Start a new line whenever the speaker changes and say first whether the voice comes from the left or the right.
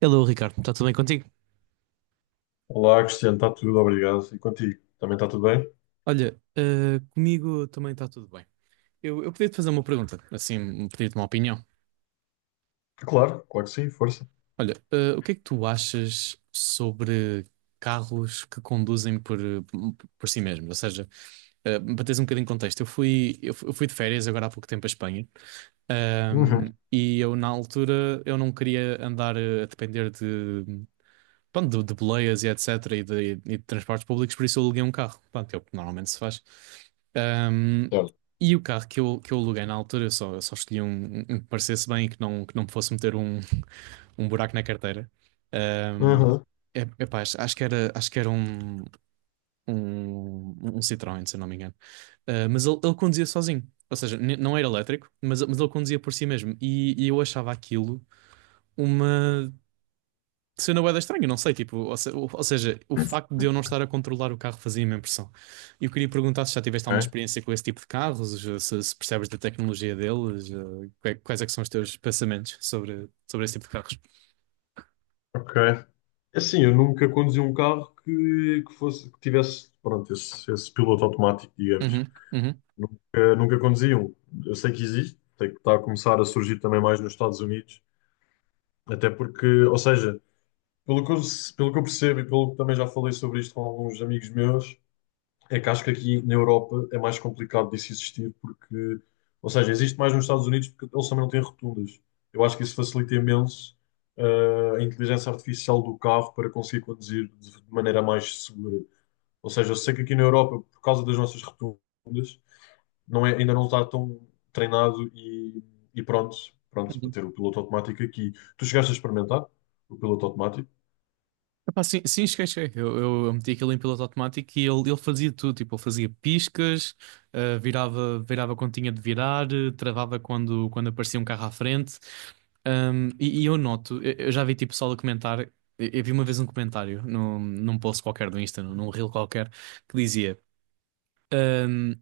right: Hello, Ricardo, está tudo bem contigo?
left: Olá, Cristiano, está tudo, obrigado. E contigo? Também está tudo bem?
right: Olha, comigo também está tudo bem. Eu podia-te fazer uma pergunta, assim, pedir-te uma opinião.
left: Claro, claro que sim, força.
right: Olha, o que é que tu achas sobre carros que conduzem por si mesmos? Ou seja, para teres um bocadinho de contexto, eu fui de férias agora há pouco tempo à Espanha,
left: Uhum.
right: e eu na altura eu não queria andar a depender de boleias e etc. E de transportes públicos, por isso eu aluguei um carro. Pronto, é o que normalmente se faz. Ahm,
left: Claro.
right: e o carro que eu aluguei na altura, eu só escolhi um que me parecesse bem e que não me fosse meter um buraco na carteira. Ahm,
left: Uhum.
right: Epá, acho que era um, um Citroën, se eu não me engano. Ah, mas ele conduzia sozinho. Ou seja, não era elétrico, mas ele conduzia por si mesmo. E eu achava aquilo uma cena bué da estranha, não sei, tipo, ou, se- ou seja, o facto de eu não estar a controlar o carro fazia-me impressão. E eu queria perguntar se já tiveste alguma
left: Ok,
right: experiência com esse tipo de carros, se percebes da tecnologia deles, quais é que são os teus pensamentos sobre, sobre esse tipo de carros?
left: ok. É assim, eu nunca conduzi um carro que tivesse, pronto, esse piloto automático, digamos.
right: Uhum, uhum.
left: Nunca conduzi um. Eu sei que existe, sei que está a começar a surgir também mais nos Estados Unidos, até porque, ou seja, pelo que eu, pelo que eu percebo e pelo que também já falei sobre isto com alguns amigos meus, é que acho que aqui na Europa é mais complicado disso existir, porque, ou seja, existe mais nos Estados Unidos porque eles também não têm rotundas. Eu acho que isso facilita imenso a inteligência artificial do carro para conseguir conduzir de maneira mais segura. Ou seja, eu sei que aqui na Europa, por causa das nossas rotundas, não é, ainda não está tão treinado e pronto, pronto para ter o piloto automático aqui. Tu chegaste a experimentar o piloto automático?
right: Epá, sim, sim, esquece. Esquece. Eu meti aquilo em piloto automático e ele fazia tudo. Tipo, ele fazia piscas, ah, virava quando tinha de virar, travava quando, quando aparecia um carro à frente. E, e eu noto, eu já vi tipo pessoal a comentar. Eu vi uma vez um comentário num post qualquer do Insta, num reel qualquer, que dizia. Ahm,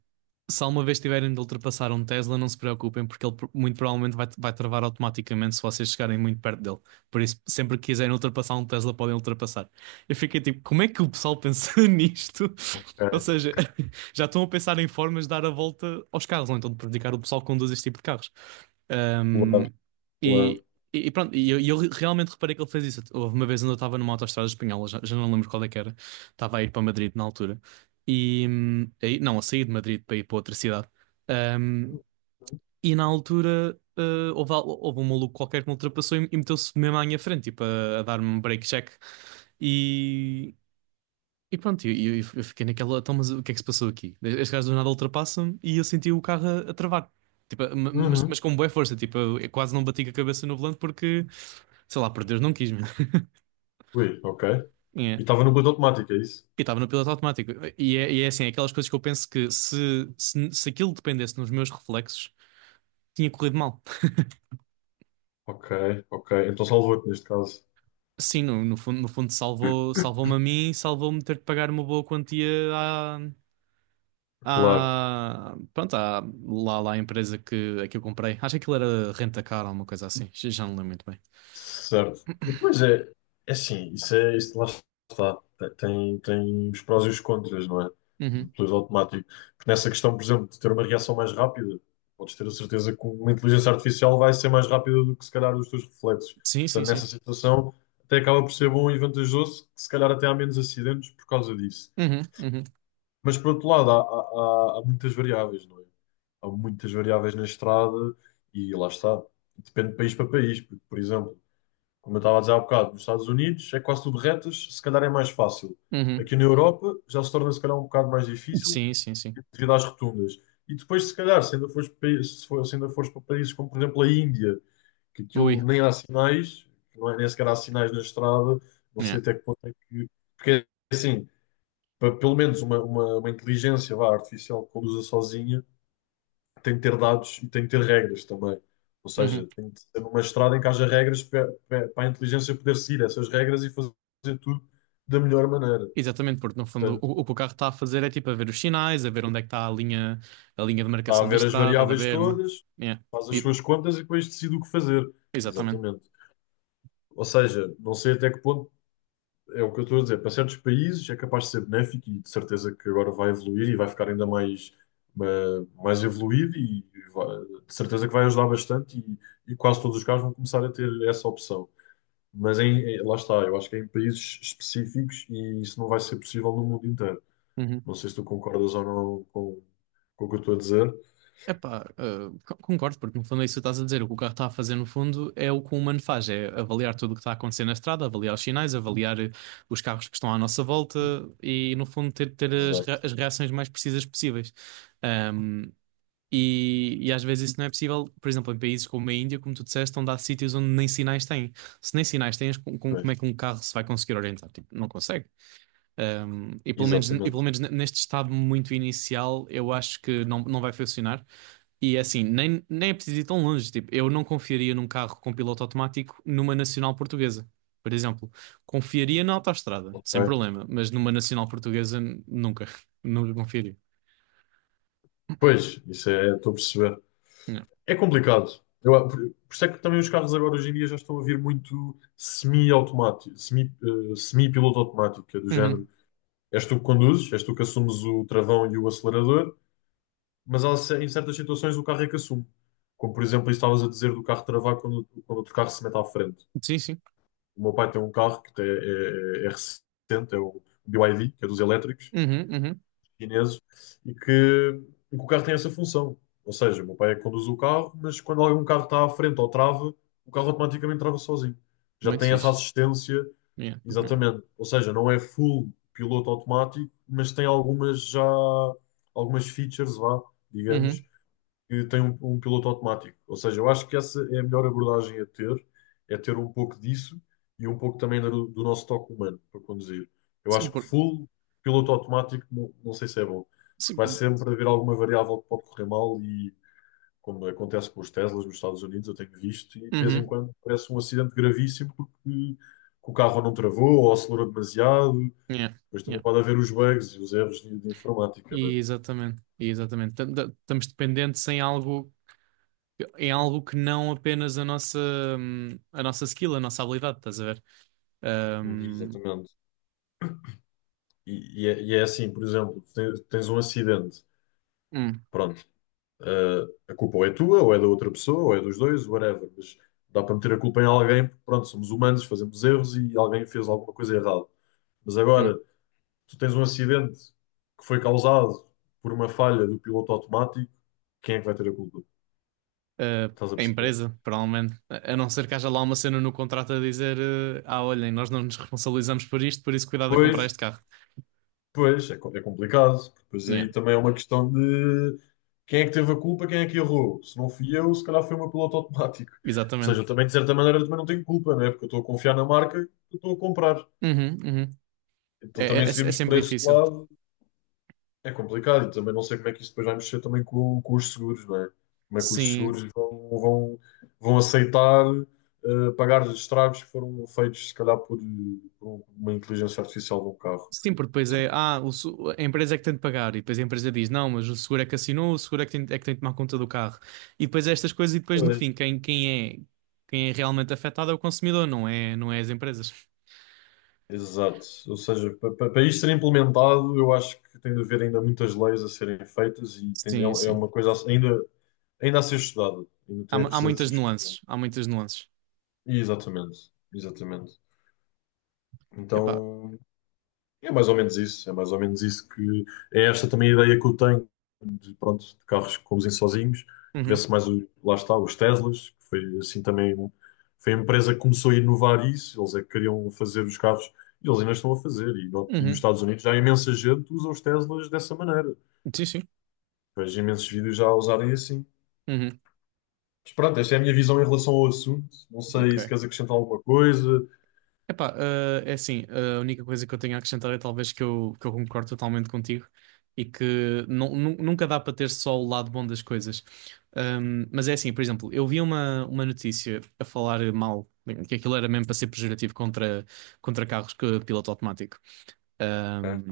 right: Se alguma vez tiverem de ultrapassar um Tesla, não se preocupem, porque ele muito provavelmente vai, vai travar automaticamente se vocês chegarem muito perto dele. Por isso, sempre que quiserem ultrapassar um Tesla, podem ultrapassar. Eu fiquei tipo, como é que o pessoal pensa nisto? Ou
left: Ok,
right: seja, já estão a pensar em formas de dar a volta aos carros, ou então de prejudicar o pessoal que conduz este tipo de carros.
left: claro,
right: Um, e,
left: claro.
right: e eu realmente reparei que ele fez isso. Houve uma vez onde eu estava numa autoestrada espanhola, já não lembro qual é que era, estava a ir para Madrid na altura, e não, a sair de Madrid para ir para outra cidade. Hum, e na altura houve um maluco qualquer que me ultrapassou e meteu-se mesmo à minha frente, tipo, a dar-me um break check. E, e pronto, eu, eu fiquei naquela, então, mas o que é que se passou aqui? Este gajo do nada ultrapassa-me e eu senti o carro a travar. Tipo,
left: Uhum.
right: mas com boa força, tipo, eu quase não bati com a cabeça no volante porque, sei lá, por Deus, não quis mesmo.
left: Ui, ok. E estava no piloto automático, é isso?
right: E estava no piloto automático. E é assim, é aquelas coisas que eu penso que se aquilo dependesse dos meus reflexos, tinha corrido mal.
left: Ok, ok. Então salvou-te neste caso.
right: Sim, no fundo, no fundo salvou-me a mim e salvou-me ter de pagar uma boa quantia à,
left: Claro.
right: à, pronto, à, lá, lá à empresa que, a que eu comprei. Acho que aquilo era Rentacar ou alguma coisa assim. Já já não lembro muito bem.
left: Certo. Pois é, é assim, isso é, isso lá está. Tem, tem os prós e os contras, não é? Do
right: Uhum.
left: piloto automático. Porque nessa questão, por exemplo, de ter uma reação mais rápida, podes ter a certeza que uma inteligência artificial vai ser mais rápida do que se calhar os teus reflexos.
right: Sim, sim,
left: Portanto, nessa
right: sim.
left: situação, até acaba por ser bom e vantajoso, que se calhar até há menos acidentes por causa disso.
right: Uhum, uhum,
left: Mas por outro lado, há, há muitas variáveis, não é? Há muitas variáveis na estrada e lá está. Depende de país para país. Porque, por exemplo, como eu estava a dizer há bocado, nos Estados Unidos é quase tudo retas, se calhar é mais fácil.
right: uhum.
left: Aqui na Europa já se torna se calhar um bocado mais difícil
right: Sim, sim, sim.
left: devido às rotundas. E depois, se calhar, se ainda fores, se ainda fores para países como, por exemplo, a Índia, que aquilo
right: Ui.
left: nem há sinais, não é, nem sequer há sinais na estrada, não
right: Yeah.
left: sei até que ponto é que. Porque é assim, para pelo menos uma inteligência vá, artificial que conduza sozinha tem que ter dados e tem que ter regras também. Ou seja,
right: Uhum.
left: tem que ser uma estrada em que haja regras para, para a inteligência poder seguir essas regras e fazer tudo da melhor maneira.
right: Exatamente, porque no fundo
left: Portanto,
right: o que o carro está a fazer é tipo a ver os sinais, a ver onde é que está a linha de
left: está a
right: marcação da
left: ver as
right: estrada, da
left: variáveis
right: berma.
left: todas,
right: Yeah.
left: faz as
right: E-
left: suas contas e depois decide o que fazer.
right: Exatamente.
left: Exatamente. Ou seja, não sei até que ponto. É o que eu estou a dizer. Para certos países é capaz de ser benéfico e de certeza que agora vai evoluir e vai ficar ainda mais, ma- mais evoluído e de certeza que vai ajudar bastante e quase todos os carros vão começar a ter essa opção. Mas em, lá está, eu acho que é em países específicos e isso não vai ser possível no mundo inteiro.
right: Uhum.
left: Não sei se tu concordas ou não com, com o que eu estou a dizer.
right: Epá, concordo, porque no fundo é isso que estás a dizer. O que o carro está a fazer no fundo é o que o humano faz, é avaliar tudo o que está a acontecer na estrada, avaliar os sinais, avaliar os carros que estão à nossa volta e no fundo ter
left: Exato.
right: as reações mais precisas possíveis. E às vezes isso não é possível, por exemplo, em países como a Índia, como tu disseste, onde há sítios onde nem sinais têm. Se nem sinais tens, como
left: Pois,
right: é que um carro se vai conseguir orientar? Tipo, não consegue. E pelo menos, e pelo
left: exatamente.
right: menos neste estado muito inicial, eu acho que não, não vai funcionar. E é assim, nem, nem é preciso ir tão longe. Tipo, eu não confiaria num carro com piloto automático numa nacional portuguesa, por exemplo. Confiaria na autoestrada, sem
left: Ok.
right: problema, mas numa nacional portuguesa, nunca. Nunca confiaria.
left: Pois, isso é, estou a perceber.
right: Não.
left: É complicado. Eu, por isso é que também os carros agora hoje em dia já estão a vir muito semi-automático, semi, semi-piloto automático, que é do
right: Uhum.
left: género. És tu que conduzes, és tu que assumes o travão e o acelerador, mas há em certas situações o carro é que assume. Como por exemplo, isso estavas a dizer do carro travar quando, quando outro carro se mete à frente.
right: Sim, sim.
left: O meu pai tem um carro que é recente, é o BYD, que é dos elétricos,
right: Uhum, uhum.
left: chineses e que, e que o carro tem essa função. Ou seja, o meu pai é que conduz o carro, mas quando algum carro está à frente ou trava, o carro automaticamente trava sozinho. Já
right: Muito
left: tem essa
right: fixe.
left: assistência,
right: Yeah, yeah.
left: exatamente. Ou seja, não é full piloto automático, mas tem algumas já algumas features, vá, digamos,
right: Uhum.
left: que tem um piloto automático. Ou seja, eu acho que essa é a melhor abordagem a ter, é ter um pouco disso e um pouco também do, do nosso toque humano para conduzir. Eu
right: Sim,
left: acho que
right: por...
left: full piloto automático não, não sei se é bom, porque
right: Sim,
left: vai
right: por...
left: sempre haver alguma variável que pode correr mal e, como acontece com os Teslas nos Estados Unidos, eu tenho visto, e de vez em
right: Uhum.
left: quando parece um acidente gravíssimo porque que o carro não travou ou acelerou demasiado.
right: Yeah,
left: Depois também
right: yeah.
left: pode haver os bugs e os erros de informática, não
right: E exatamente, e exatamente. Estamos dependentes em algo que não apenas a nossa skill, a nossa habilidade, estás a ver?
left: é?
right: Hum,
left: Exatamente. E é assim, por exemplo, tens, tens um acidente,
right: hum,
left: pronto, a culpa ou é tua, ou é da outra pessoa, ou é dos dois, whatever, mas dá para meter a culpa em alguém, porque pronto, somos humanos, fazemos erros e alguém fez alguma coisa errada. Mas
right: hum.
left: agora, tu tens um acidente que foi causado por uma falha do piloto automático, quem é que vai ter a culpa? Estás a
right: A
left: perceber?
right: empresa, provavelmente. A não ser que haja lá uma cena no contrato a dizer, eh, ah, olhem, nós não nos responsabilizamos por isto, por isso cuidado a comprar
left: Pois,
right: este carro.
left: pois, é, é complicado, porque depois
right: Yeah,
left: aí também é uma questão de quem é que teve a culpa, quem é que errou. Se não fui eu, se calhar foi o meu piloto automático. Ou seja,
right: exatamente.
left: eu também, de certa maneira, também não tenho culpa, não é? Porque eu estou a confiar na marca que eu estou a comprar.
right: Uhum, uhum. É,
left: Então também
right: é
left: se virmos por
right: sempre
left: esse
right: difícil.
left: lado, é complicado. E também não sei como é que isso depois vai mexer também com os seguros, não é? Como é que os
right: Sim.
left: seguros vão aceitar pagar os estragos que foram feitos, se calhar, por uma inteligência artificial de um carro.
right: Sim, porque depois é, ah, o se- a empresa é que tem de pagar, e depois a empresa diz, não, mas o seguro é que assinou, o seguro é que tem de tomar conta do carro. E depois é estas coisas, e depois no fim, quem é realmente afetado é o consumidor, não é, não é as empresas.
left: Exato. Ou seja, para isto ser implementado, eu acho que tem de haver ainda muitas leis a serem feitas e é,
right: Sim,
left: é
right: sim.
left: uma coisa ainda, ainda a ser estudada. Ainda tem,
right: Há
left: precisa de ser
right: muitas
left: estudada.
right: nuances, há muitas nuances.
left: Exatamente. Exatamente.
right: Epá,
left: Então, é mais ou menos isso, é mais ou menos isso que é esta também a ideia que eu tenho de, pronto, de carros que conduzem sozinhos,
right: uhum,
left: vê-se mais, o, lá está, os Teslas, que foi assim também, foi a empresa que começou a inovar isso, eles é que queriam fazer os carros e eles ainda estão a fazer, e, e nos
right: uhum,
left: Estados Unidos já há imensa gente que usa os Teslas dessa maneira,
right: sim, sim,
left: vejo imensos vídeos já a usarem assim.
right: uhum,
left: Mas pronto, esta é a minha visão em relação ao assunto, não
right: ok.
left: sei se queres acrescentar alguma coisa.
right: Epá, ah, é assim, eh, a única coisa que eu tenho a acrescentar é talvez que eu concordo totalmente contigo e que nunca dá para ter só o lado bom das coisas. Mas é assim, por exemplo, eu vi uma notícia a falar mal, que aquilo era mesmo para ser pejorativo contra carros que piloto automático
left: Ok,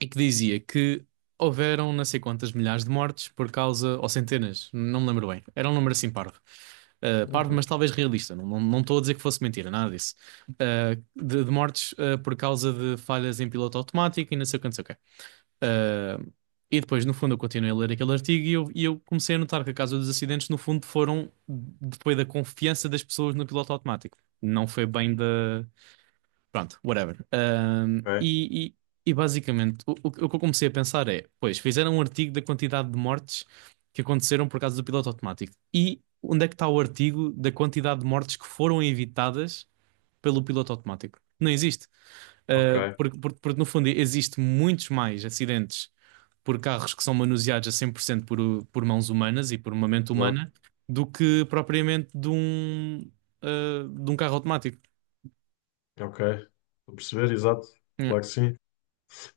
right: e que dizia que houveram não sei quantas milhares de mortes por causa, ou centenas, não me lembro bem. Era um número assim parvo. Parvo, mas
left: uhum,
right: talvez realista. Não, não, não estou a dizer que fosse mentira, nada disso. De mortes por causa de falhas em piloto automático e não sei o que, não sei o quê. Uh, e depois, no fundo, eu continuei a ler aquele artigo e eu comecei a notar que a causa dos acidentes, no fundo, foram depois da confiança das pessoas no piloto automático. Não foi bem da. Pronto, whatever.
left: ok,
right: E basicamente o que eu comecei a pensar é: pois, fizeram um artigo da quantidade de mortes que aconteceram por causa do piloto automático. E onde é que está o artigo da quantidade de mortes que foram evitadas pelo piloto automático? Não existe.
left: ok,
right: Ah, porque, no fundo existe muitos mais acidentes por carros que são manuseados a 100% por mãos humanas e por uma mente
left: exato,
right: humana do que propriamente de um, ah, de um carro automático.
left: ok, estou a perceber, exato,
right: É.
left: claro que sim.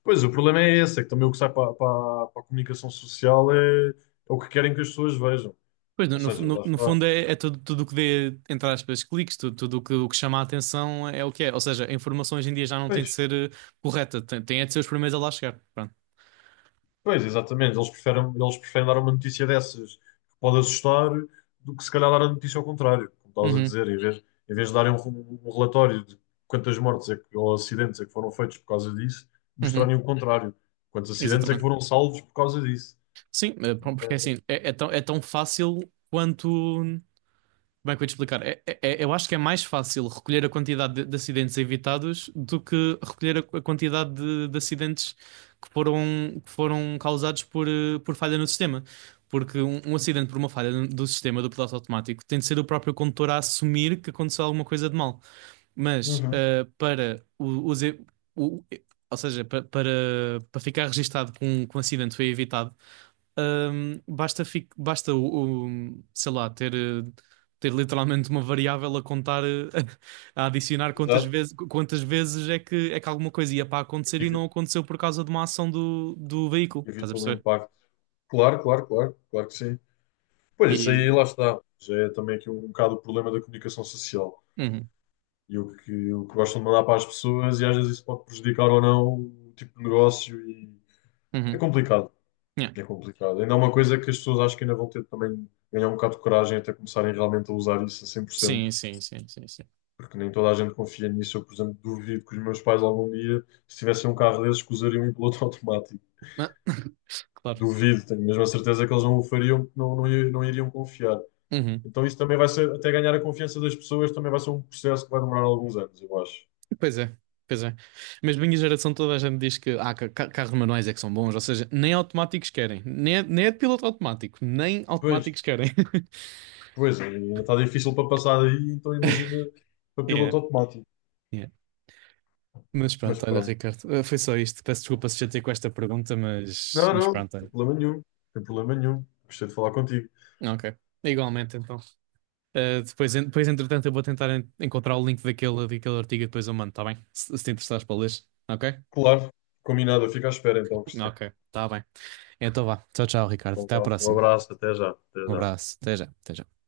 left: Pois, o problema é esse, é que também o que sai para a comunicação social é, é o que querem que as pessoas vejam.
right: Pois,
left: Ou seja, lá
right: no
left: está.
right: fundo é, é tudo, tudo o que dê, entre aspas, cliques, tudo, tudo o que chama a atenção é o que é. Ou seja, a informação hoje em dia já não tem
left: Pois,
right: de ser correta, tem, tem é de ser os primeiros a lá chegar. Pronto.
left: pois, exatamente. Eles preferem dar uma notícia dessas que pode assustar do que se calhar dar a notícia ao contrário, como estavas a
right: Uhum,
left: dizer, em vez de darem um, um relatório de quantas mortes é que, ou acidentes é que foram feitos por causa disso, mostrarem
right: uhum,
left: o contrário. Quantos acidentes é que
right: exatamente.
left: foram salvos por causa disso.
right: Sim, eh, pronto, porque assim, é tão fácil quanto. Como é que eu ia te explicar? Eu acho que é mais fácil recolher a quantidade de acidentes evitados do que recolher a quantidade de acidentes que foram, que foram causados por, por falha no sistema. Porque um acidente por uma falha no do sistema do piloto automático tem de ser o próprio condutor a assumir que aconteceu alguma coisa de mal. Mas
left: Uhum.
right: eh, para o, os e- o- e- ou seja, pa- para, para ficar registado que que um acidente foi evitado, basta, basta sei lá, ter. Ter literalmente uma variável a contar, eh, a adicionar
left: Exato.
right: quantas vezes é que alguma coisa ia para acontecer e
left: Evita,
right: não aconteceu por causa de uma ação do, do veículo, estás a
left: evita o
right: perceber?
left: impacto. Claro, claro, claro, claro que sim. Pois isso
right: E.
left: aí lá está. Já é também aqui um, bocado o problema da comunicação social
right: Uhum,
left: e o que gostam de mandar para as pessoas, e às vezes isso pode prejudicar ou não o tipo de negócio e é
right: uhum,
left: complicado.
right: yeah.
left: É complicado. Ainda é uma coisa que as pessoas acho que ainda vão ter também de ganhar um bocado de coragem até começarem realmente a usar isso a 100%
right: Sim, sim, sim, sim, sim.
left: porque nem toda a gente confia nisso. Eu, por exemplo, duvido que os meus pais algum dia, se tivessem um carro desses, que usariam em piloto automático.
right: Ah, claro.
left: Duvido, tenho mesmo a certeza que eles não o fariam, porque não iriam confiar.
right: Uhum.
left: Então isso também vai ser, até ganhar a confiança das pessoas, também vai ser um processo que vai demorar alguns anos, eu acho.
right: Pois é, pois é. Mas minha geração toda a gente diz que ah, carros manuais é que são bons, ou seja, nem automáticos querem, nem é de piloto automático, nem
left: Pois,
right: automáticos querem.
left: pois, ainda está difícil para passar aí então imagina para
right: Yeah.
left: piloto automático.
right: Mas
left: Mas
right: pronto, olha,
left: pronto.
right: Ricardo, foi só isto. Peço desculpa se já te com esta pergunta,
left: Não,
right: mas
left: não, não
right: pronto,
left: tem
right: olha.
left: problema nenhum, não tem problema nenhum. Gostei de falar contigo.
right: Ok. Igualmente, então. Depois, entretanto, eu vou tentar encontrar o link daquele, daquele artigo e depois eu mando, tá bem? Se te interessares para ler. Ok?
left: Claro, combinado, eu fico à espera então, Cristiano.
right: Ok, tá bem. Então vá. Tchau, tchau, Ricardo.
left: Então,
right: Até à
left: vá, um
right: próxima.
left: abraço, até já, até
right: Um
left: já.
right: abraço. Até já. Até já.